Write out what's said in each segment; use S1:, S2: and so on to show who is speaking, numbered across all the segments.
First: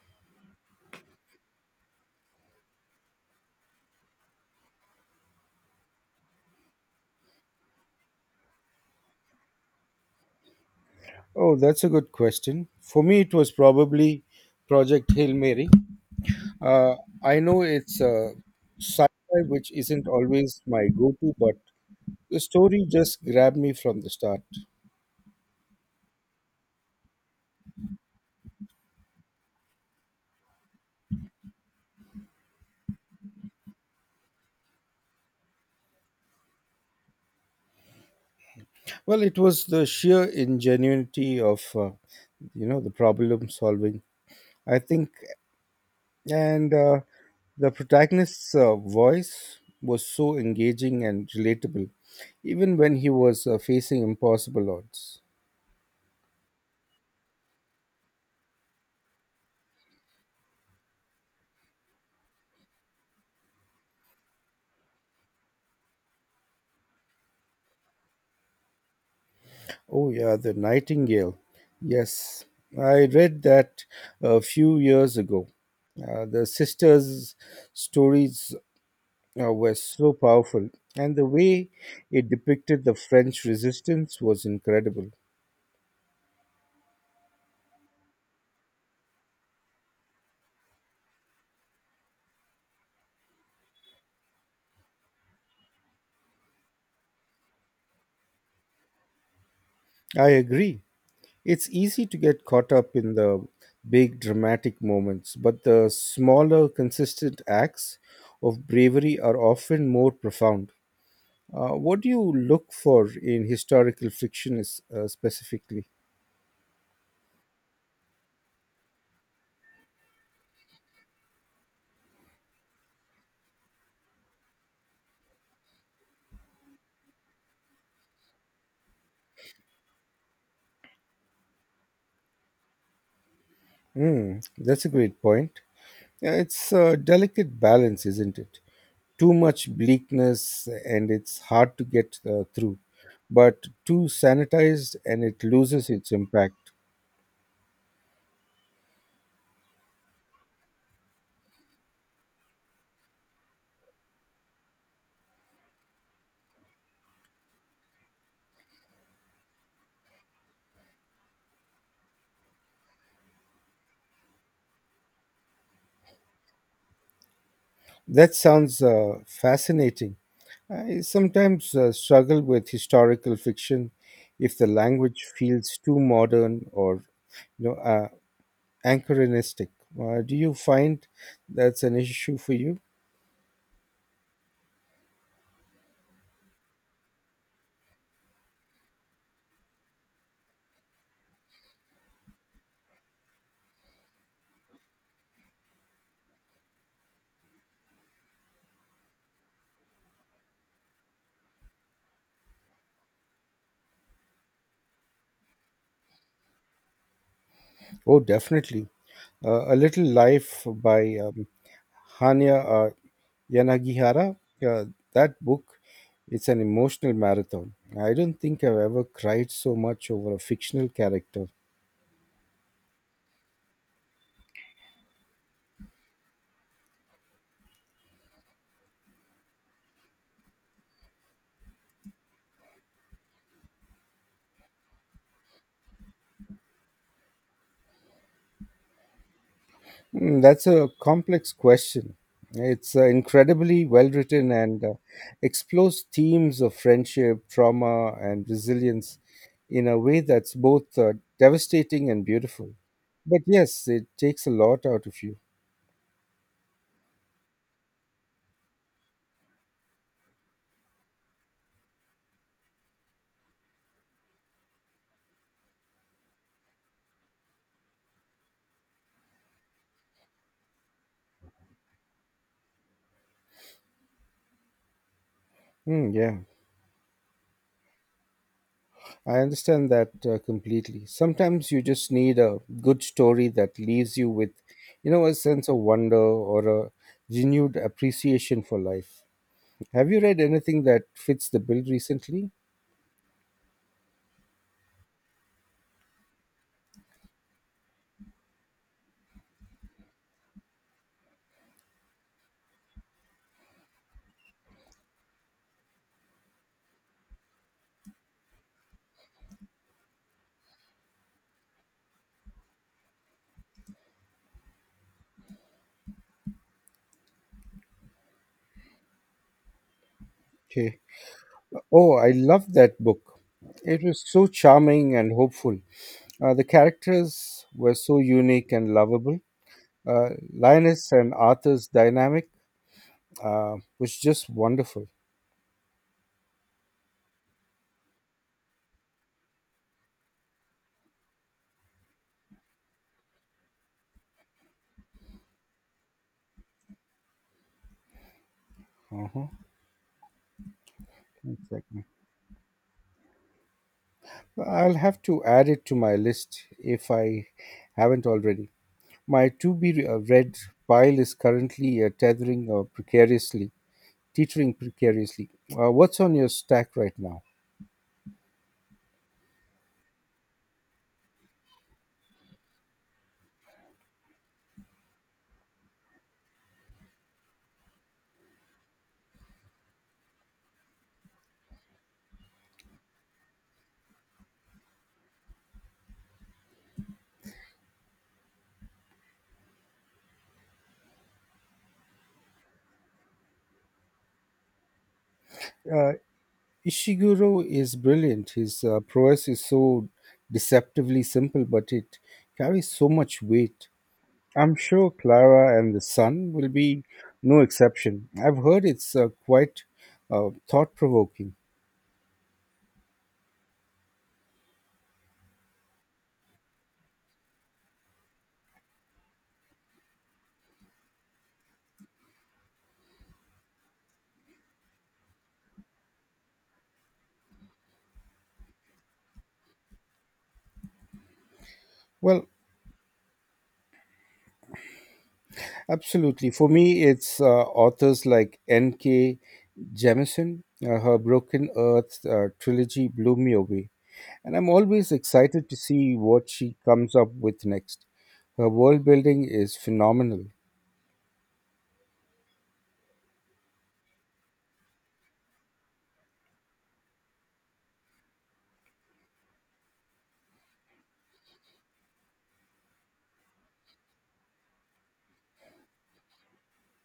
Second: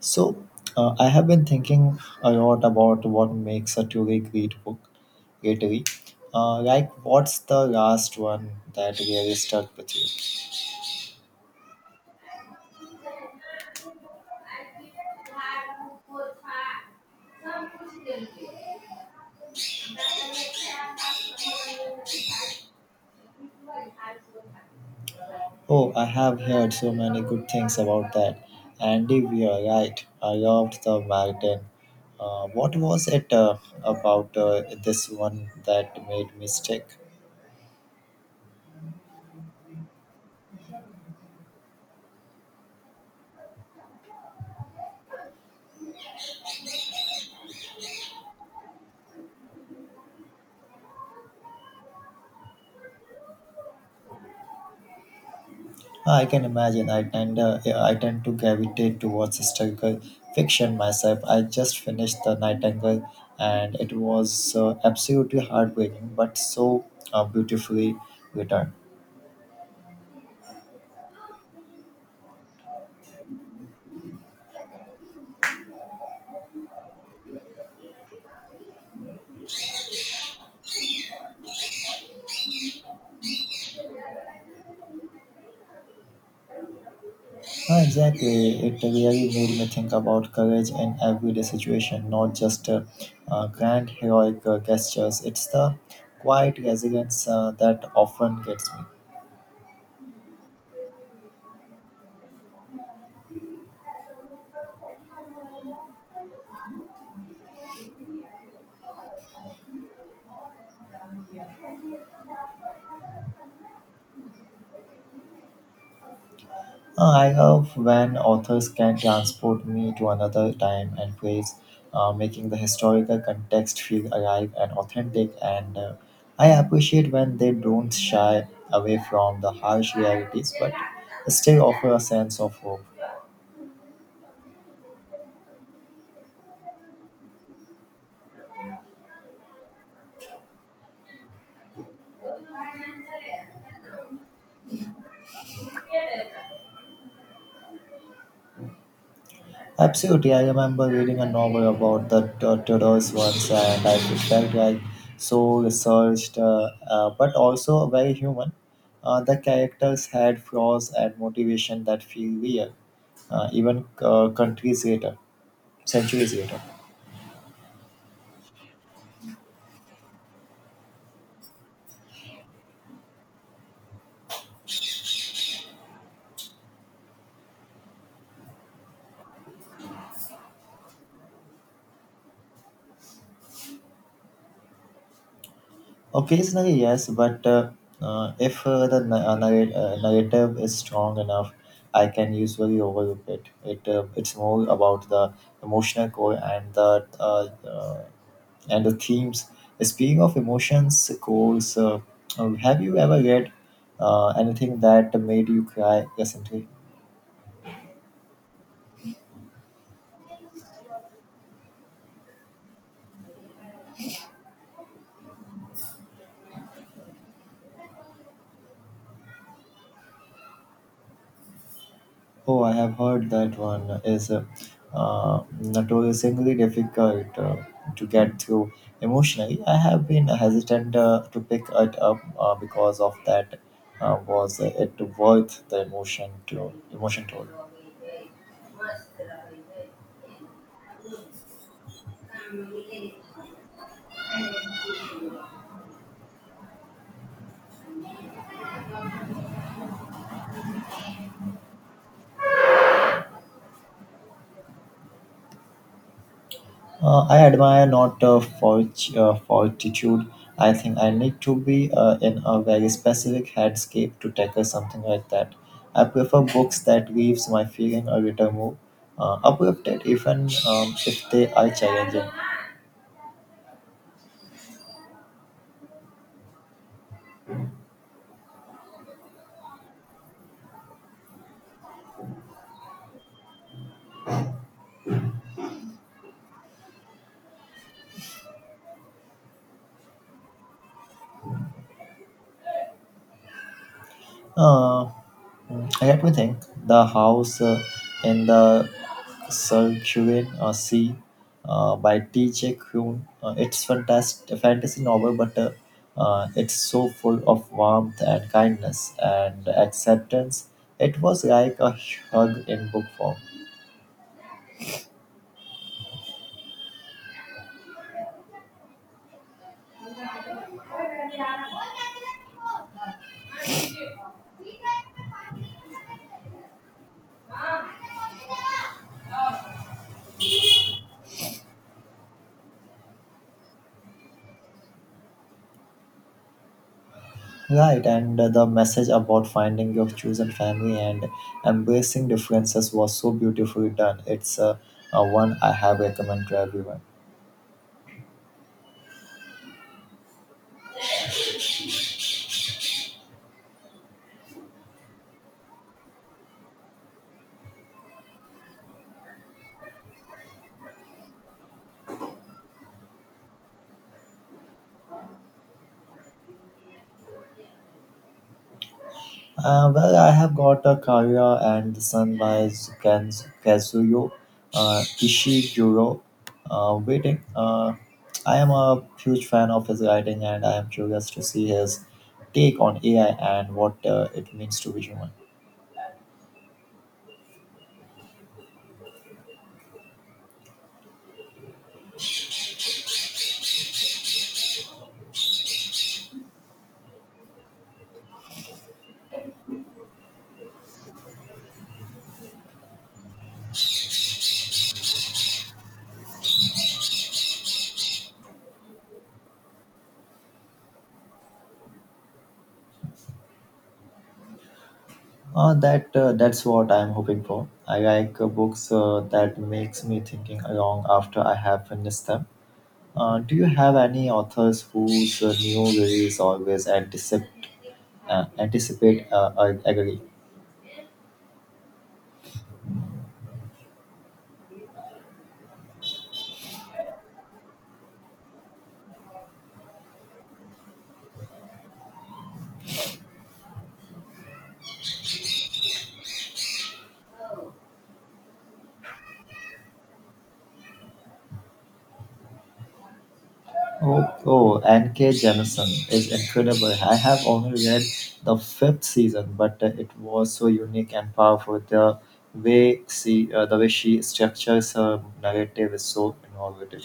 S1: So, I have been thinking a lot about what makes a truly great book, literally. Like, what's the last one that really stuck with you?
S2: Oh, that's a good question. For me, it was probably Project Hail Mary. Uh, I know it's a sci-fi, which isn't always my go-to, but the story just grabbed me from the start.
S1: Oh, I have heard so many good things about that. Andy Weir, right? I loved the Marathon. What was it about this one that made me stick?
S2: Well, it was the sheer ingenuity of the problem solving. I think, and the protagonist's voice was so engaging and relatable, even when he was facing impossible odds.
S1: Ah, I can imagine. Yeah, I tend to gravitate towards historical fiction myself. I just finished The Nightingale, and it was absolutely heartbreaking, but so beautifully written.
S2: Oh, yeah, the Nightingale. Yes, I read that a few years ago. The sisters' stories were so powerful, and the way it depicted the French resistance was incredible.
S1: Ah, exactly, it really made me think about courage in everyday situation, not just grand heroic gestures. It's the quiet resilience that often gets me.
S2: I agree. It's easy to get caught up in the big dramatic moments, but the smaller, consistent acts of bravery are often more profound. What do you look for in historical fiction is, specifically?
S1: I love when authors can transport me to another time and place, making the historical context feel alive and authentic. And I appreciate when they don't shy away from the harsh realities but still offer a sense of hope.
S2: Hmm, that's a great point. Yeah, it's a delicate balance, isn't it? Too much bleakness and it's hard to get through, but too sanitized and it loses its impact.
S1: Absolutely, I remember reading a novel about the tortoise once, and I felt like so researched, but also very human. The characters had flaws and motivation that feel real, even countries centuries later.
S2: That sounds fascinating. I sometimes struggle with historical fiction if the language feels too modern or you know uh, anachronistic. Do you find that's an issue for you?
S1: Occasionally, yes, but if the narrative is strong enough, I can usually overlook it. It's more about the emotional core and the themes. Speaking of emotions, Coles, have you ever read anything that made you cry recently?
S2: Oh, definitely. A Little Life by Hania Yanagihara. Uh, that book, it's an emotional marathon. I don't think I've ever cried so much over a fictional character.
S1: Oh, I have heard that one is notoriously difficult to get through emotionally. I have been hesitant to pick it up because of that. Was it worth the emotion to emotion toll?
S2: Mm, that's a complex question. It's incredibly well written and explores themes of friendship, trauma, and resilience in a way that's both devastating and beautiful. But yes, it takes a lot out of you.
S1: I admire not fortitude. I think I need to be in a very specific headscape to tackle something like that. I prefer books that gives my feeling a little more uplifted, even if they are challenging.
S2: Mm, yeah, I understand that completely. Sometimes you just need a good story that leaves you with, a sense of wonder or a renewed appreciation for life. Have you read anything that fits the bill recently?
S1: Uh, let me think. The house in the Sun Chuen Si by T.J. Kuhn. It's fantastic, a fantasy novel, but it's so full of warmth and kindness and acceptance. It was like a hug in book form.
S2: Okay. Oh, I love that book. It was so charming and hopeful. The characters were so unique and lovable. Uh, Linus and Arthur's dynamic was just wonderful.
S1: Right, and the message about finding your chosen family and embracing differences was so beautifully done. It's one I have recommend to everyone.
S2: Uh-huh. One second. I'll have to add it to my list if I haven't already. My to be read pile is currently teetering precariously. What's on your stack right now?
S1: Well, I have got a Kaguya and the Sun by Kan- Kazuyo Ishiguro waiting. I am a huge fan of his writing and I am curious to see his take on AI and what it means to be human.
S2: Uh, Ishiguro is brilliant. His prose is so deceptively simple, but it carries so much weight. I'm sure Clara and the Sun will be no exception. I've heard it's quite thought provoking.
S1: That that's what I'm hoping for. I like books that makes me thinking along after I have finished them. Do you have any authors whose new release always anticipate agree?
S2: Well, absolutely. For me, it's authors like N.K. Jemisin. Her Broken Earth trilogy blew me away, and I'm always excited to see what she comes up with next. Her world building is phenomenal.
S1: Oh, N.K. Jemisin is incredible. I have only read the fifth season, but it was so unique and powerful. The way the way she structures her narrative is so innovative.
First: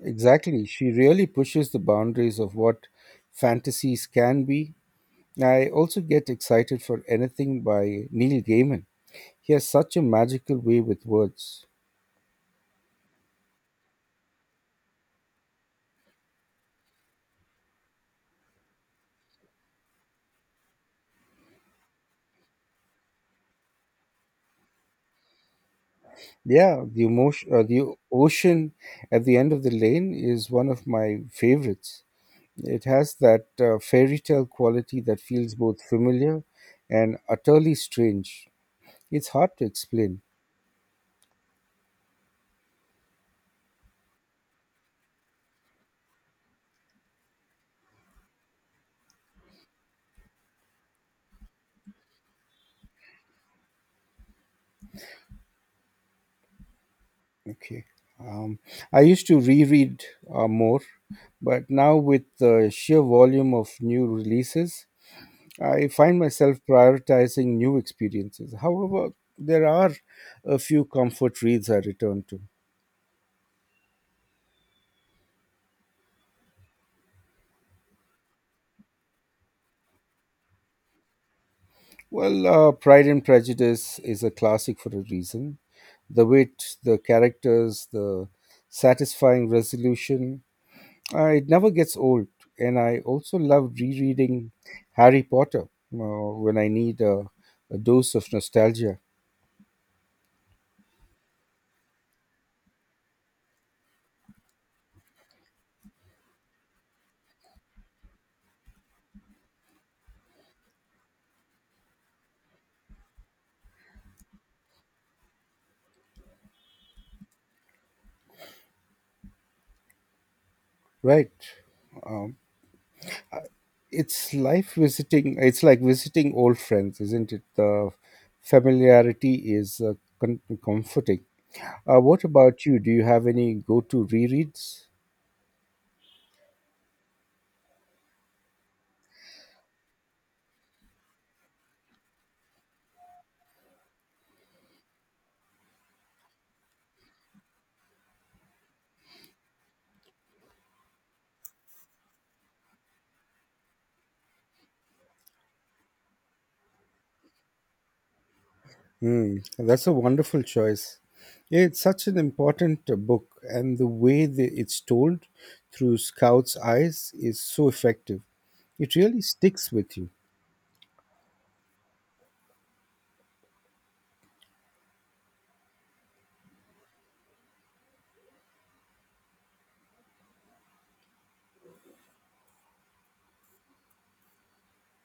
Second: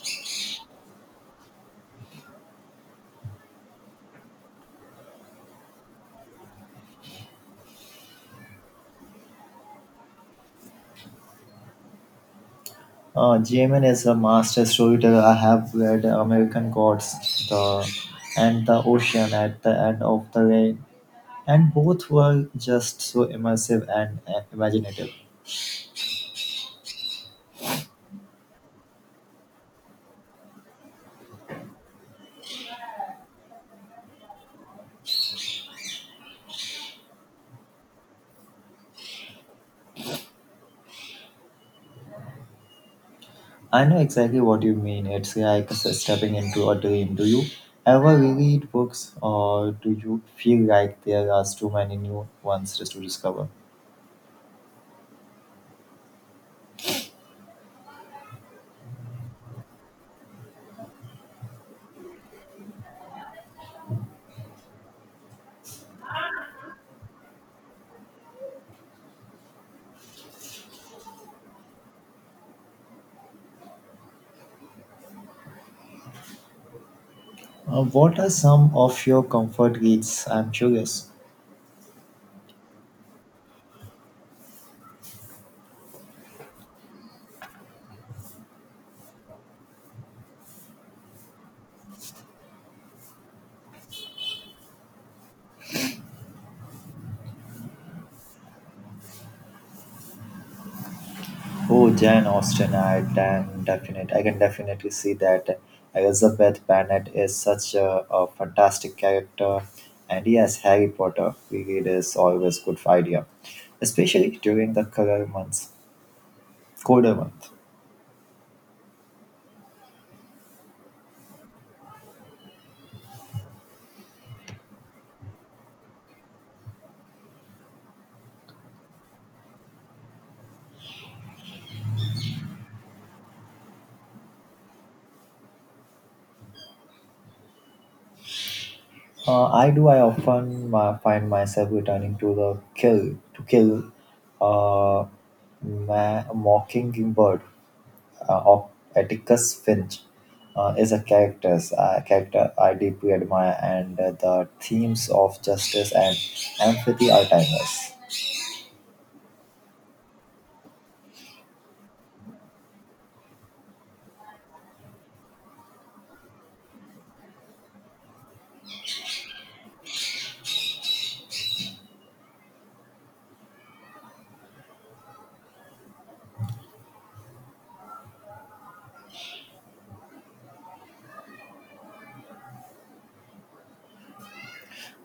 S2: Exactly. She really pushes the boundaries of what fantasies can be. I also get excited for anything by Neil Gaiman. He has such a magical way with words.
S1: Jamin is a master storyteller. I have read American Gods, the and the Ocean at the end of the rain, and both were just so immersive and imaginative.
S2: Yeah, the ocean at the end of the lane is one of my favorites. It has that fairy tale quality that feels both familiar and utterly strange. It's hard to explain.
S1: I know exactly what you mean. It's like stepping into a dream. Do you ever reread books, or do you feel like there are too many new ones just to discover?
S2: Okay. Um, I used to reread more, but now with the sheer volume of new releases, I find myself prioritizing new experiences. However, there are a few comfort reads I return to.
S1: What are some of your comfort reads? I'm curious.
S2: Well, Pride and Prejudice is a classic for a reason. The wit, the characters, the satisfying resolution, it never gets old, and I also love rereading Harry Potter when I need a dose of nostalgia.
S1: Oh, Jane Austen, I can definitely see that Elizabeth Bennet is such a fantastic character, and yes, Harry Potter reread is always good idea, especially during the colder month.
S2: Right. Um, it's like visiting old friends, isn't it? The familiarity is comforting. What about you? Do you have any go to rereads?
S1: I do. I often find myself returning to the kill uh, mockingbird. Of Atticus Finch is a character I deeply admire, and the themes of justice and empathy are timeless.
S2: Hmm, that's a wonderful choice. It's such an important book, and the way that it's told through Scout's eyes is so effective. It really sticks with you.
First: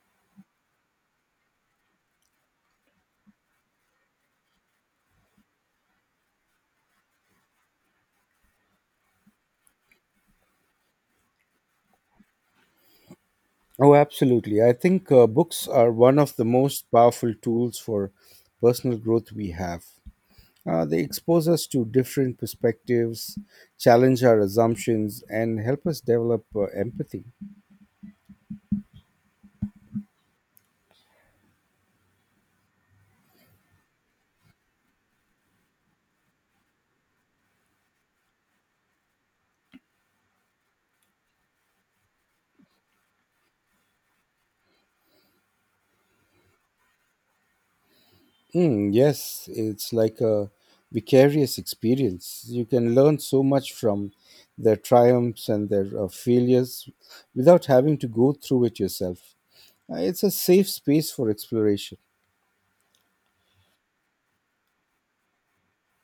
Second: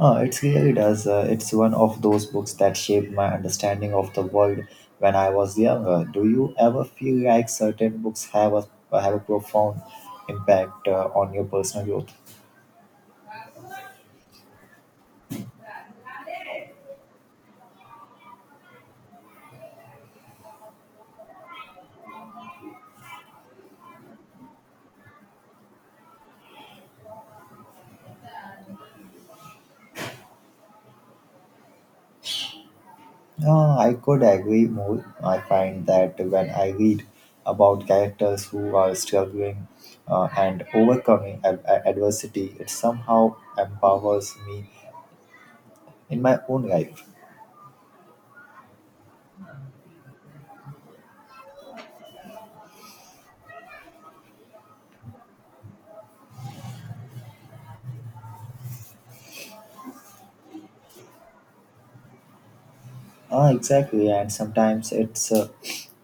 S1: It really does. It's one of those books that shaped my understanding of the world when I was younger. Do you ever feel like certain books have a profound impact on your personal growth?
S2: Oh, absolutely. I think books are one of the most powerful tools for personal growth we have. They expose us to different perspectives, challenge our assumptions, and help us develop empathy.
S1: I could agree more. I find that when I read about characters who are struggling and overcoming adversity, it somehow empowers me in my own life.
S2: Mm, yes, it's like a vicarious experience. You can learn so much from their triumphs and their failures without having to go through it yourself. It's a safe space for exploration.
S1: Ah, exactly, and sometimes it's uh,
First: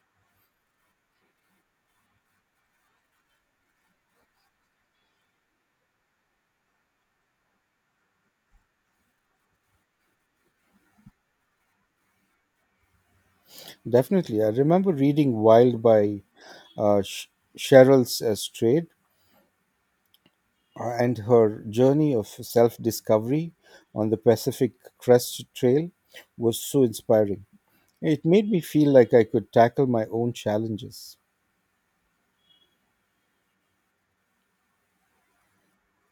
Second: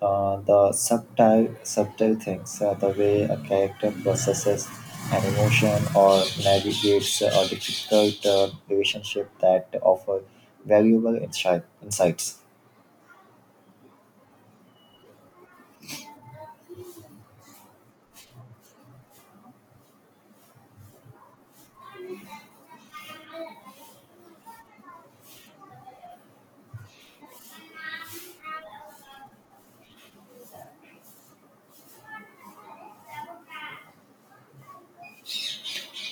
S1: uh, the subtle things, the way a character processes an emotion or navigates a difficult relationship that offer valuable insights.
S2: Definitely. I remember reading Wild by uh, Sh- Cheryl Strayed and her journey of self discovery on the Pacific Crest Trail was so inspiring. It made me feel like I could tackle my own challenges.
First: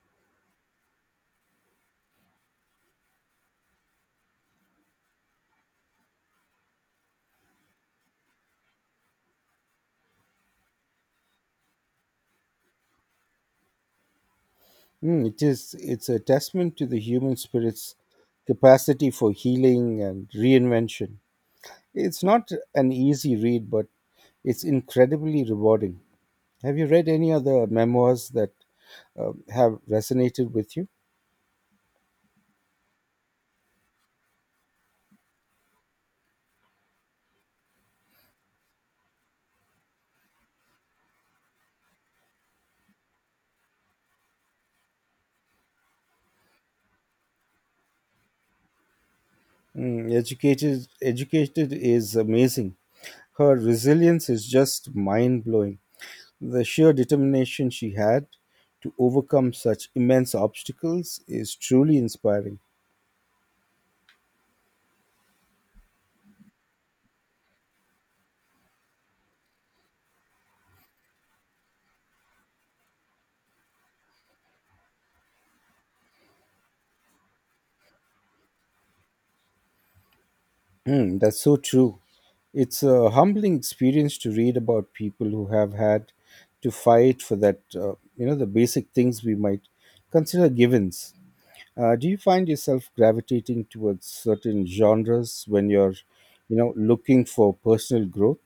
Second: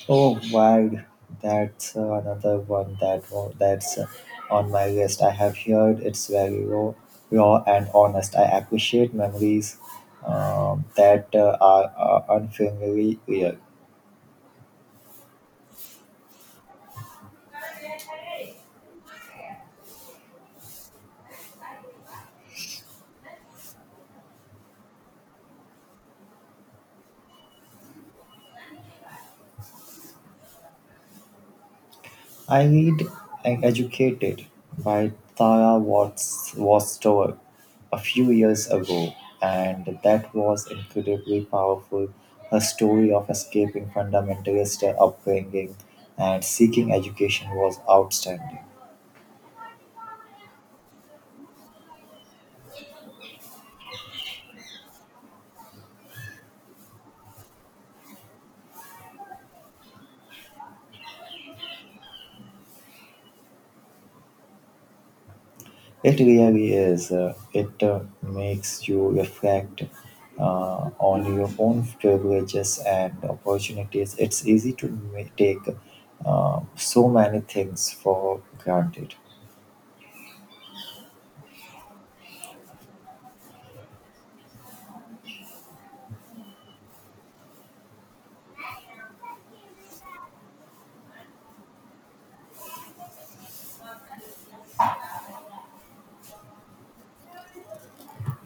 S1: Oh, wow, that's another one that's on my list. I have heard it's very raw and honest. I appreciate memories that are unfailingly real.
S2: Mm, it is. It's a testament to the human spirit's capacity for healing and reinvention. It's not an easy read, but it's incredibly rewarding. Have you read any other memoirs that have resonated with you?
S1: I read and Educated by Tara Watts Westover a few years ago, and that was incredibly powerful. Her story of escaping fundamentalist upbringing and seeking education was outstanding.
S2: Mm, Educated is amazing. Her resilience is just mind blowing. The sheer determination she had to overcome such immense obstacles is truly inspiring.
S1: It really is. It makes you reflect on your own privileges and opportunities. It's easy to take so many things for granted.
S2: Mm, that's so true. It's a humbling experience to read about people who have had to fight for that, the basic things we might consider givens. Do you find yourself gravitating towards certain genres when you're, looking for personal growth?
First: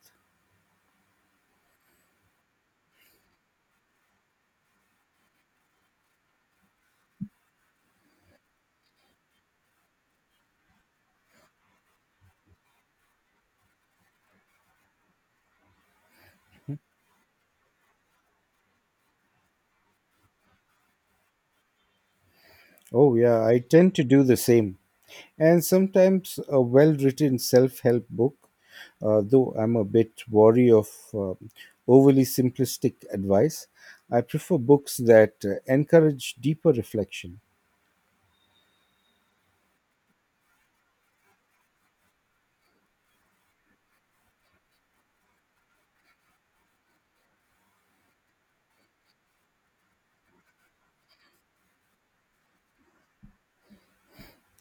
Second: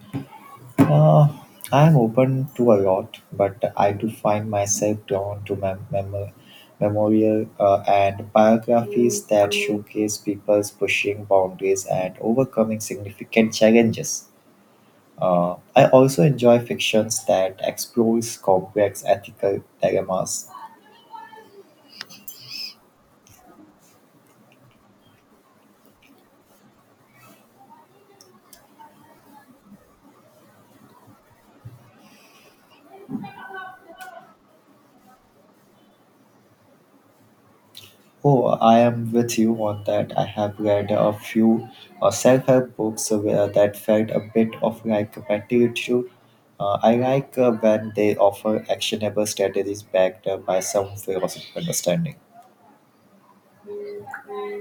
S1: Uh, I'm open to a lot, but I do find myself drawn to memorial and biographies that showcase people's pushing boundaries and overcoming significant challenges. I also enjoy fictions that explores complex ethical dilemmas.
S2: Oh, yeah, I tend to do the same. And sometimes a well written self help book, though I'm a bit wary of uh, overly simplistic advice. I prefer books that encourage deeper reflection.
S1: Oh, I am with you on that. I have read a few self-help books where that felt a bit of like a platitude. I like when they offer actionable strategies backed up by some philosophical understanding.